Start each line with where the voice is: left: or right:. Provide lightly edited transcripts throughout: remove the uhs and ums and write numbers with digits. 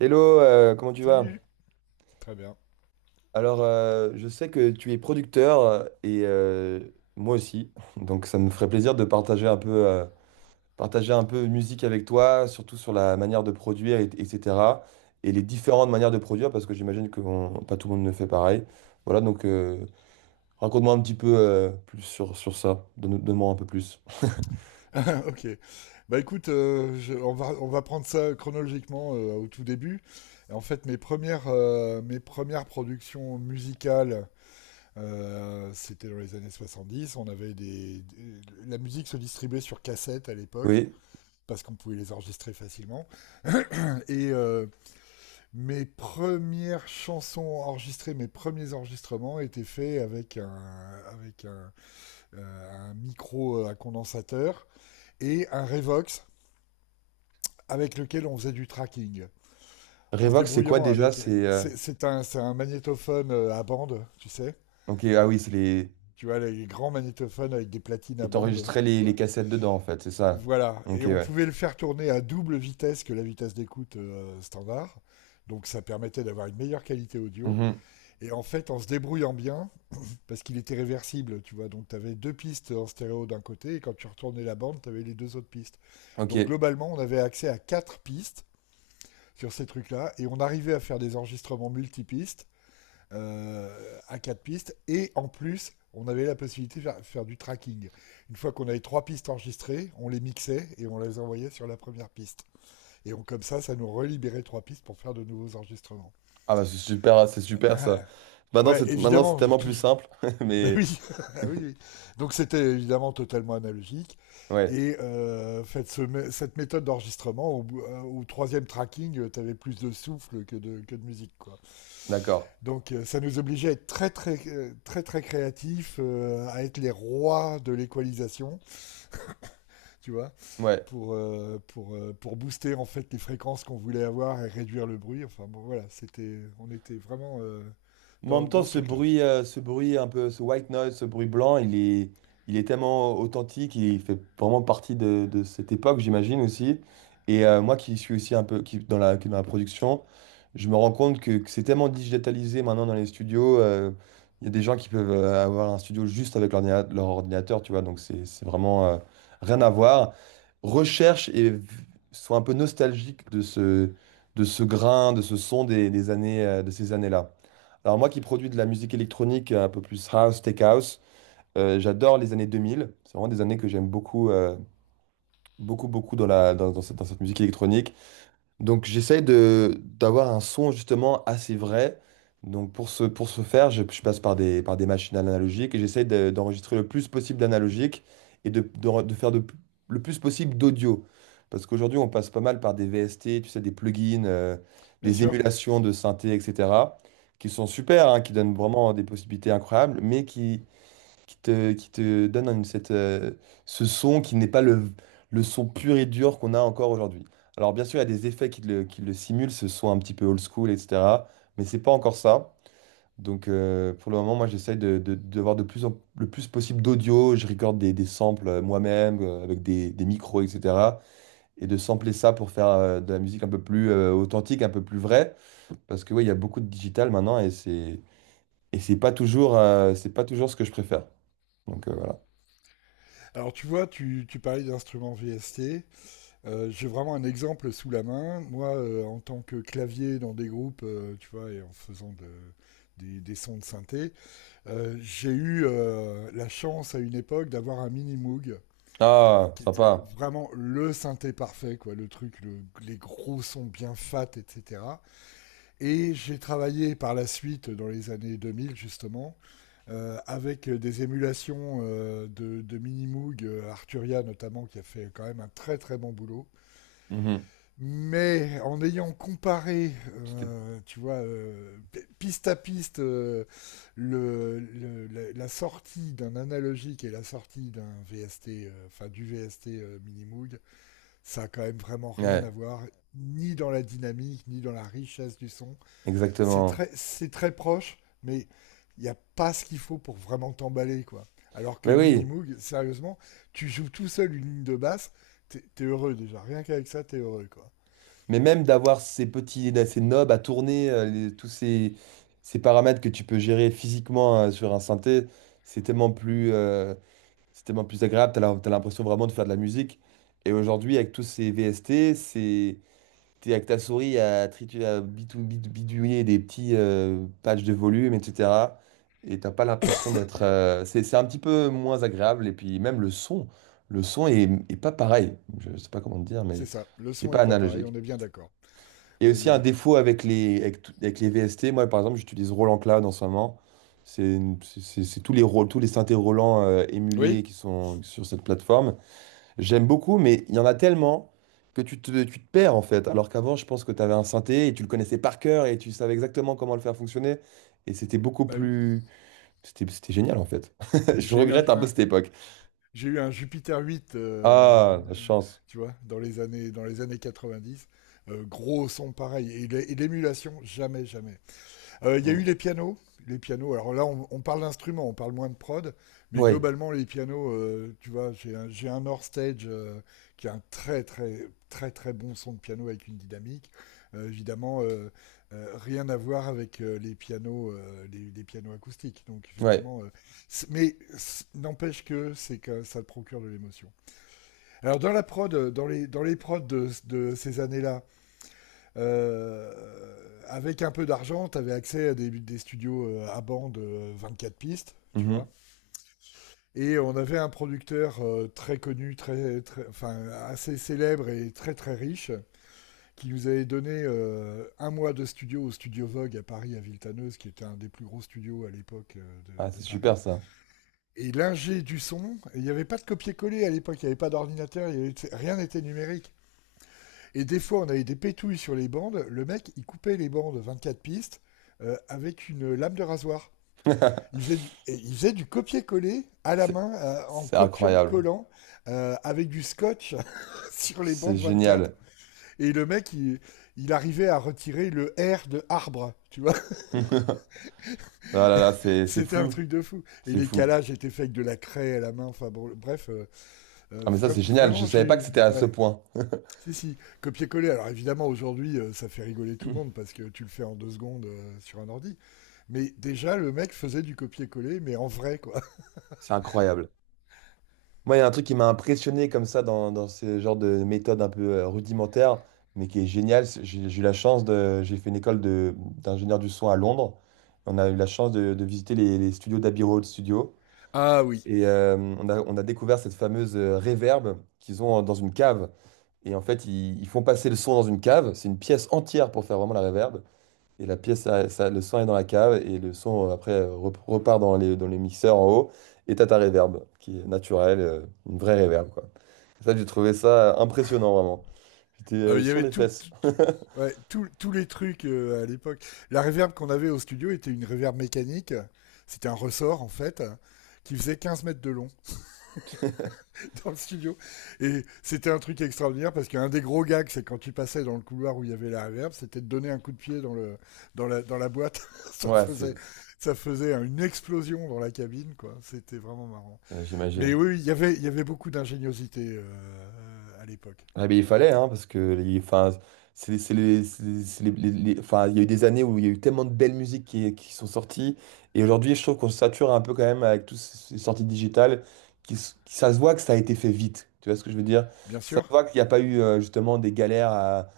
right: Hello, comment tu vas?
left: Très bien.
right: Alors, je sais que tu es producteur et moi aussi, donc ça me ferait plaisir de partager un peu musique avec toi, surtout sur la manière de produire, etc. Et les différentes manières de produire, parce que j'imagine que pas tout le monde ne fait pareil. Voilà, donc raconte-moi un petit peu plus sur, ça. Donne-moi un peu plus.
left: Ok. Bah écoute, on va prendre ça chronologiquement au tout début. Et en fait, mes premières productions musicales, c'était dans les années 70. On avait la musique se distribuait sur cassette à l'époque,
right: Oui.
left: parce qu'on pouvait les enregistrer facilement. Et mes premières chansons enregistrées, mes premiers enregistrements étaient faits avec un micro à condensateur et un Revox avec lequel on faisait du tracking. En se
right: Revox, c'est quoi
left: débrouillant
right: déjà?
left: avec.
right: C'est
left: C'est un magnétophone à bande, tu sais.
right: ok. Ah oui, c'est les.
left: Tu vois, les grands magnétophones avec des platines
right: Et
left: à bande,
right: t'enregistrais
left: tu
right: les
left: vois.
right: cassettes dedans en fait, c'est ça.
left: Voilà.
right: Ok,
left: Et on
right: ouais.
left: pouvait le faire tourner à double vitesse que la vitesse d'écoute standard. Donc ça permettait d'avoir une meilleure qualité audio. Et en fait, en se débrouillant bien, parce qu'il était réversible, tu vois. Donc tu avais deux pistes en stéréo d'un côté, et quand tu retournais la bande, tu avais les deux autres pistes. Donc
right: Ok.
left: globalement, on avait accès à quatre pistes sur ces trucs-là. Et on arrivait à faire des enregistrements multipistes, à quatre pistes. Et en plus, on avait la possibilité de faire du tracking. Une fois qu'on avait trois pistes enregistrées, on les mixait et on les envoyait sur la première piste. Et comme ça nous relibérait trois pistes pour faire de nouveaux enregistrements.
right: Ah bah c'est super, hein, c'est super ça.
left: Ouais,
right: Maintenant c'est
left: évidemment.
right: tellement plus simple,
left: Bah
right: mais
left: oui, oui, oui. Donc c'était évidemment totalement analogique.
right: ouais,
left: Et faites ce cette méthode d'enregistrement, au troisième tracking, tu avais plus de souffle que de musique. Quoi.
right: d'accord.
left: Donc ça nous obligeait à être très très très très, très créatifs, à être les rois de l'équalisation, tu vois,
right: Ouais.
left: pour booster en fait les fréquences qu'on voulait avoir et réduire le bruit. Enfin bon voilà, c'était on était vraiment
right: Mais en
left: dans,
right: même temps,
left: dans ce truc-là.
right: ce bruit un peu, ce white noise, ce bruit blanc, il est tellement authentique, il fait vraiment partie de, cette époque, j'imagine aussi. Et moi qui suis aussi un peu qui est dans la production. Je me rends compte que c'est tellement digitalisé maintenant dans les studios. Il y a des gens qui peuvent avoir un studio juste avec leur ordinateur, tu vois, donc c'est vraiment rien à voir. Recherche et v- Sois un peu nostalgique de ce, grain, de ce son des années, de ces années-là. Alors moi qui produis de la musique électronique un peu plus house, tech house, j'adore les années 2000. C'est vraiment des années que j'aime beaucoup, beaucoup, beaucoup dans la, dans cette musique électronique. Donc j'essaye de d'avoir un son justement assez vrai. Donc pour ce faire, je passe par des machines analogiques et j'essaye d'enregistrer le plus possible d'analogique et de faire le plus possible d'audio. Parce qu'aujourd'hui, on passe pas mal par des VST, tu sais, des plugins,
left: Bien
right: des
left: sûr.
right: émulations de synthé, etc., qui sont super, hein, qui donnent vraiment des possibilités incroyables, mais qui te donne ce son qui n'est pas le, son pur et dur qu'on a encore aujourd'hui. Alors bien sûr, il y a des effets qui le simulent, ce son un petit peu old school, etc. Mais c'est pas encore ça. Donc pour le moment, moi j'essaye de, voir le plus possible d'audio. Je recorde des, samples moi-même, avec des micros, etc. Et de sampler ça pour faire de la musique un peu plus authentique, un peu plus vraie. Parce que oui, il y a beaucoup de digital maintenant et c'est pas toujours ce que je préfère. Donc voilà.
left: Alors tu vois, tu parlais d'instruments VST. J'ai vraiment un exemple sous la main. Moi, en tant que clavier dans des groupes, tu vois, et en faisant des sons de synthé. J'ai eu la chance à une époque d'avoir un mini Moog
right: Ah,
left: qui était
right: sympa.
left: vraiment le synthé parfait, quoi, le truc, les gros sons bien fat, etc. Et j'ai travaillé par la suite, dans les années 2000 justement, avec des émulations de mini Moog, Arturia notamment, qui a fait quand même un très très bon boulot.
right: Mhm.
left: Mais en ayant comparé,
right: C'était-
left: euh, tu vois, piste à piste, la sortie d'un analogique et la sortie d'un VST, enfin du VST Minimoog, ça a quand même vraiment rien à
right: Ouais,
left: voir, ni dans la dynamique, ni dans la richesse du son. C'est
right: exactement.
left: très, c'est très proche, mais il n'y a pas ce qu'il faut pour vraiment t'emballer, quoi. Alors que
right: Mais
left: le
right: oui,
left: Minimoog, sérieusement, tu joues tout seul une ligne de basse, t'es heureux déjà, rien qu'avec ça, t'es heureux, quoi.
right: mais même d'avoir ces knobs à tourner, tous ces paramètres que tu peux gérer physiquement sur un synthé, c'est tellement plus, euh, c'est tellement plus agréable. T'as l'impression vraiment de faire de la musique. Et aujourd'hui, avec tous ces VST, c'est t'es avec ta souris à, tritu- à bitou- bidouiller des petits patchs de volume, etc. Et t'as pas l'impression d'être, c'est un petit peu moins agréable. Et puis même le son est pas pareil. Je sais pas comment te dire,
left: C'est
right: mais
left: ça. Le
right: c'est
left: son
right: pas
left: est pas pareil. On
right: analogique.
left: est bien d'accord.
right: Et
left: On est
right: aussi
left: bien
right: un
left: d'accord.
right: défaut avec les, avec les VST. Moi, par exemple, j'utilise Roland Cloud en ce moment. C'est une- c'est- C'est tous les rôles, tous les synthés Roland
left: Oui?
right: émulés qui sont sur cette plateforme. J'aime beaucoup, mais il y en a tellement que tu te perds en fait. Alors qu'avant, je pense que tu avais un synthé et tu le connaissais par cœur et tu savais exactement comment le faire fonctionner. Et c'était beaucoup
left: Bah oui.
right: plus... C'était génial en fait. Je
left: J'ai eu un,
right: regrette un peu
left: un-
right: cette époque.
left: j'ai eu un Jupiter 8,
right: Ah, la
left: euh,
right: chance.
left: tu vois, dans les années 90. Gros son pareil. Et l'émulation, jamais, jamais. Il y a eu
right: Mm.
left: les pianos. Les pianos, alors là, on parle d'instruments, on parle moins de prod, mais
right: Ouais,
left: globalement, les pianos, tu vois, j'ai un North Stage qui a un très, très, très, très bon son de piano avec une dynamique. Évidemment, rien à voir avec les pianos, les pianos acoustiques. Donc,
right: ouais.
left: effectivement, n'empêche que c'est que ça te procure de l'émotion. Alors, dans la prod, dans les prods de ces années-là, euh, avec un peu d'argent, tu avais accès à des studios à bande 24 pistes, tu vois.
right: Mhm.
left: Et on avait un producteur très connu, très, très, enfin, assez célèbre et très très riche, qui nous avait donné un mois de studio au Studio Vogue à Paris, à Villetaneuse, qui était un des plus gros studios à l'époque
right: Ah,
left: de
right: c'est
left: Paris.
right: super ça.
left: Et l'ingé du son, il n'y avait pas de copier-coller à l'époque, il n'y avait pas d'ordinateur, il y avait, rien n'était numérique. Et des fois, on avait des pétouilles sur les bandes. Le mec, il coupait les bandes 24 pistes avec une lame de rasoir. Il faisait du, et il faisait du copier-coller à la
right: C'est
left: main, en
right: c'est
left: copiant,
right: incroyable.
left: collant, avec du scotch sur les
right: C'est
left: bandes 24.
right: génial.
left: Et le mec, il arrivait à retirer le R de arbre, tu vois.
right: Ah là là, c'est
left: C'était un
right: fou.
left: truc de fou. Et
right: C'est
left: les
right: fou.
left: calages étaient faits avec de la craie à la main. Enfin bon, bref, euh, euh,
right: Ah mais ça,
left: vra-
right: c'est génial. Je
left: vraiment, j'ai
right: savais pas que
left: eu.
right: c'était à ce
left: Ouais.
right: point.
left: Si, si, copier-coller. Alors évidemment, aujourd'hui, ça fait rigoler tout le monde parce que tu le fais en deux secondes sur un ordi. Mais déjà, le mec faisait du copier-coller, mais en vrai, quoi.
right: C'est incroyable. Moi, il y a un truc qui m'a impressionné comme ça dans, ce genre de méthode un peu rudimentaire, mais qui est génial. J'ai eu la chance de. J'ai fait une école de, d'ingénieur du son à Londres. On a eu la chance de, visiter les studios d'Abbey Road Studio.
left: Ah oui.
right: Et on a découvert cette fameuse reverb qu'ils ont dans une cave. Et en fait, ils font passer le son dans une cave. C'est une pièce entière pour faire vraiment la reverb. Et la pièce, ça- Le son est dans la cave et le son après repart dans les mixeurs en haut. Et t'as ta réverb qui est naturelle, une vraie réverb quoi. Ça, j'ai trouvé ça impressionnant vraiment. J'étais
left: Ah oui, il y
right: sur
left: avait
right: les
left: tout,
right: fesses.
left: ouais, tous les trucs à l'époque. La reverb qu'on avait au studio était une reverb mécanique. C'était un ressort, en fait, qui faisait 15 mètres de long. Dans le studio. Et c'était un truc extraordinaire parce qu'un des gros gags, c'est quand tu passais dans le couloir où il y avait la reverb, c'était de donner un coup de pied dans la boîte. ça,
right: Ouais,
left: faisait, ça faisait une explosion dans la cabine, quoi. C'était vraiment marrant. Mais
right: j'imagine.
left: oui, il y avait beaucoup d'ingéniosité à l'époque.
right: Ah ben, il fallait, hein, parce que c'est les- enfin, il y a eu des années où il y a eu tellement de belles musiques qui, sont sorties. Et aujourd'hui, je trouve qu'on se sature un peu quand même avec toutes ces sorties digitales. Ça se voit que ça a été fait vite. Tu vois ce que je veux dire?
left: Bien
right: Ça se
left: sûr.
right: voit qu'il n'y a pas eu justement des galères à,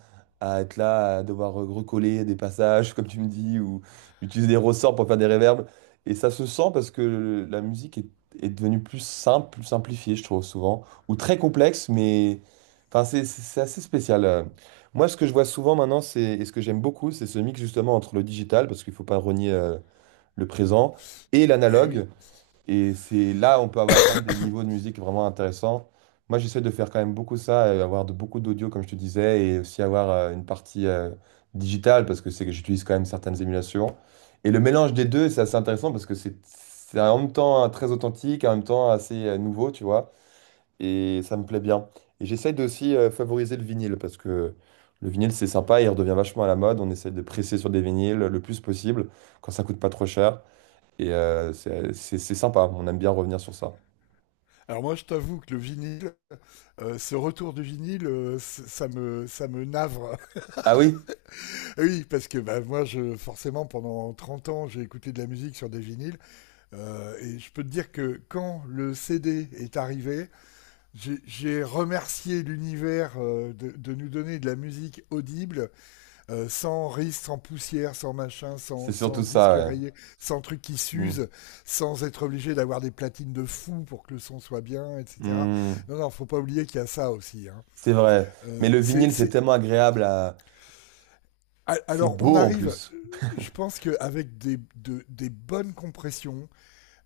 right: être là, à devoir recoller des passages, comme tu me dis, ou utiliser des ressorts pour faire des réverbes. Et ça se sent parce que la musique est devenue plus simple, plus simplifiée, je trouve, souvent. Ou très complexe, mais. Enfin, c'est assez spécial. Moi, ce que je vois souvent maintenant, c'est, et ce que j'aime beaucoup, c'est ce mix justement entre le digital, parce qu'il ne faut pas renier le présent, et
left: Eh oui.
right: l'analogue. Et c'est là on peut avoir, atteindre des niveaux de musique vraiment intéressants. Moi, j'essaie de faire quand même beaucoup ça, avoir beaucoup d'audio, comme je te disais, et aussi avoir une partie digitale, parce que c'est que j'utilise quand même certaines émulations. Et le mélange des deux, c'est assez intéressant, parce que c'est en même temps très authentique, en même temps assez nouveau, tu vois, et ça me plaît bien. Et j'essaye de aussi favoriser le vinyle parce que le vinyle c'est sympa, il redevient vachement à la mode. On essaye de presser sur des vinyles le plus possible quand ça coûte pas trop cher et c'est sympa. On aime bien revenir sur ça.
left: Alors moi, je t'avoue que le vinyle, ce retour du vinyle, ça me navre.
right: Ah oui,
left: Oui, parce que bah, moi, je forcément pendant 30 ans, j'ai écouté de la musique sur des vinyles. Et je peux te dire que quand le CD est arrivé, j'ai remercié l'univers de nous donner de la musique audible, sans risque, sans poussière, sans machin,
right: c'est
left: sans,
right: surtout
left: sans disque
right: ça,
left: rayé, sans truc qui
right: ouais. Mm.
left: s'use, sans être obligé d'avoir des platines de fou pour que le son soit bien, etc.
right: Mm.
left: Non, non, faut pas oublier qu'il y a ça aussi, hein.
right: C'est vrai. Mais
left: Euh,
right: le
left: c'est,
right: vinyle c'est
left: c'est...
right: tellement agréable à... C'est
left: Alors, on
right: beau en
left: arrive,
right: plus.
left: je pense qu'avec des bonnes compressions,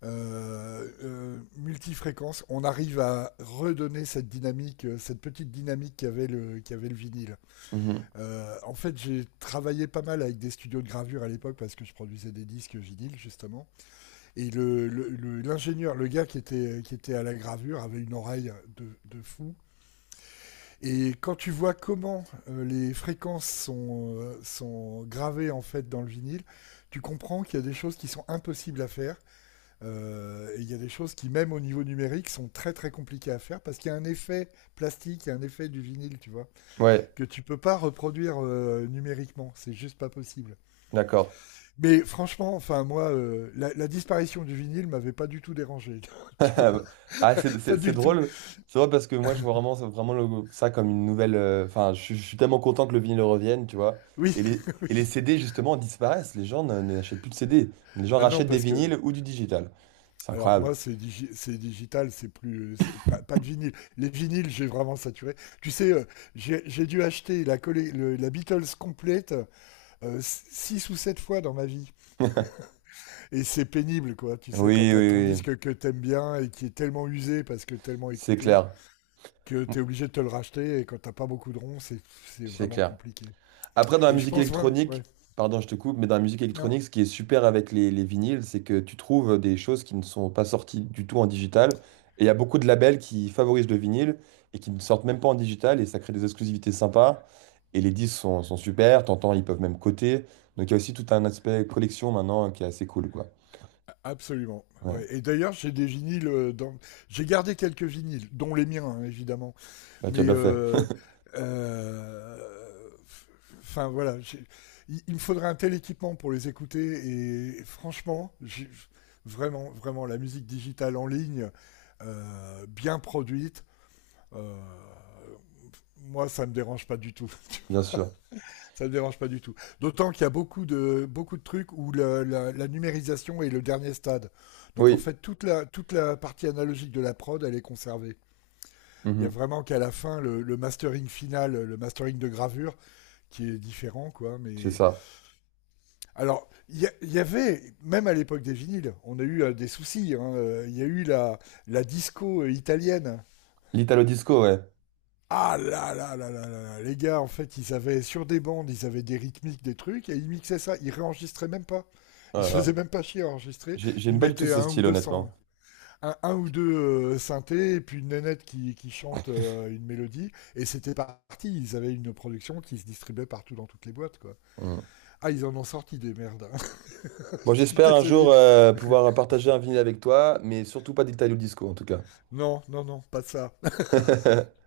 left: euh, euh, multifréquence, on arrive à redonner cette dynamique, cette petite dynamique qu'avait qu'avait le vinyle.
right: Mhm.
left: En fait, j'ai travaillé pas mal avec des studios de gravure à l'époque parce que je produisais des disques vinyle justement. Et l'ingénieur, le gars qui était à la gravure avait une oreille de fou. Et quand tu vois comment les fréquences sont gravées en fait dans le vinyle, tu comprends qu'il y a des choses qui sont impossibles à faire, et il y a des choses qui, même au niveau numérique, sont très très compliquées à faire parce qu'il y a un effet plastique, il y a un effet du vinyle, tu vois,
right: Ouais,
left: que tu peux pas reproduire numériquement. C'est juste pas possible.
right: d'accord.
left: Mais franchement, enfin, moi, la disparition du vinyle m'avait pas du tout dérangé. Tu vois,
right: Ah,
left: pas
right: c'est
left: du tout.
right: drôle. C'est drôle parce que moi, je vois vraiment, vraiment ça comme une nouvelle. Enfin, je suis tellement content que le vinyle revienne, tu vois.
left: Oui, oui.
right: Et les CD, justement, disparaissent. Les gens n'achètent plus de CD. Les gens
left: Ah non,
right: rachètent des
left: parce que
right: vinyles ou du digital. C'est
left: alors
right: incroyable.
left: moi, c'est digital, c'est plus, c'est pas de vinyle. Les vinyles, j'ai vraiment saturé. Tu sais, j'ai dû acheter la Beatles complète 6 ou 7 fois dans ma vie. Et c'est pénible, quoi. Tu sais, quand
right: Oui,
left: t'as ton
right: oui, oui.
left: disque que t'aimes bien et qui est tellement usé parce que tellement
right: C'est
left: écouté,
right: clair.
left: que t'es obligé de te le racheter et quand t'as pas beaucoup de ronds, c'est
right: C'est
left: vraiment
right: clair.
left: compliqué.
right: Après, dans la
left: Et je
right: musique
left: pense, voilà, ouais.
right: électronique, pardon, je te coupe, mais dans la musique
left: Non,
right: électronique, ce qui est super avec les, vinyles, c'est que tu trouves des choses qui ne sont pas sorties du tout en digital. Et il y a beaucoup de labels qui favorisent le vinyle et qui ne sortent même pas en digital et ça crée des exclusivités sympas. Et les disques sont super, t'entends, ils peuvent même coter. Donc il y a aussi tout un aspect collection maintenant qui est assez cool, quoi.
left: absolument. Ouais.
right: Ouais,
left: Et d'ailleurs, j'ai des vinyles. Dans. J'ai gardé quelques vinyles, dont les miens, hein, évidemment.
right: bah, tu as
left: Mais
right: bien fait,
left: euh, euh, enfin voilà, il me faudrait un tel équipement pour les écouter. Et franchement, vraiment, vraiment, la musique digitale en ligne, bien produite, euh, moi, ça me dérange pas du tout.
right: bien sûr.
left: Ça me dérange pas du tout. D'autant qu'il y a beaucoup de trucs où la numérisation est le dernier stade. Donc en
right: Oui,
left: fait, toute toute la partie analogique de la prod, elle est conservée. Il y a
right: mhm,
left: vraiment qu'à la fin le mastering final, le mastering de gravure qui est différent, quoi.
right: c'est
left: Mais
right: ça.
left: alors, il y avait même à l'époque des vinyles, on a eu des soucis. Il hein, il y a eu la disco italienne.
right: L'Italo disco, ouais.
left: Ah là, là là là là là les gars, en fait, ils avaient sur des bandes, ils avaient des rythmiques, des trucs, et ils mixaient ça. Ils réenregistraient même pas. Ils se faisaient
right: Voilà.
left: même pas chier à enregistrer.
right: J'aime
left: Ils
right: pas du tout
left: mettaient
right: ce
left: un ou
right: style,
left: deux cents.
right: honnêtement.
left: Un ou deux synthés et puis une nénette qui chante une mélodie. Et c'était parti. Ils avaient une production qui se distribuait partout dans toutes les boîtes, quoi.
right: Mm.
left: Ah, ils en ont sorti des merdes, hein.
right: Bon,
left: Je suis
right: j'espère un
left: désolé.
right: jour pouvoir partager un vinyle avec toi, mais surtout pas d'Italio Disco en tout cas.
left: Non, non, non, pas ça.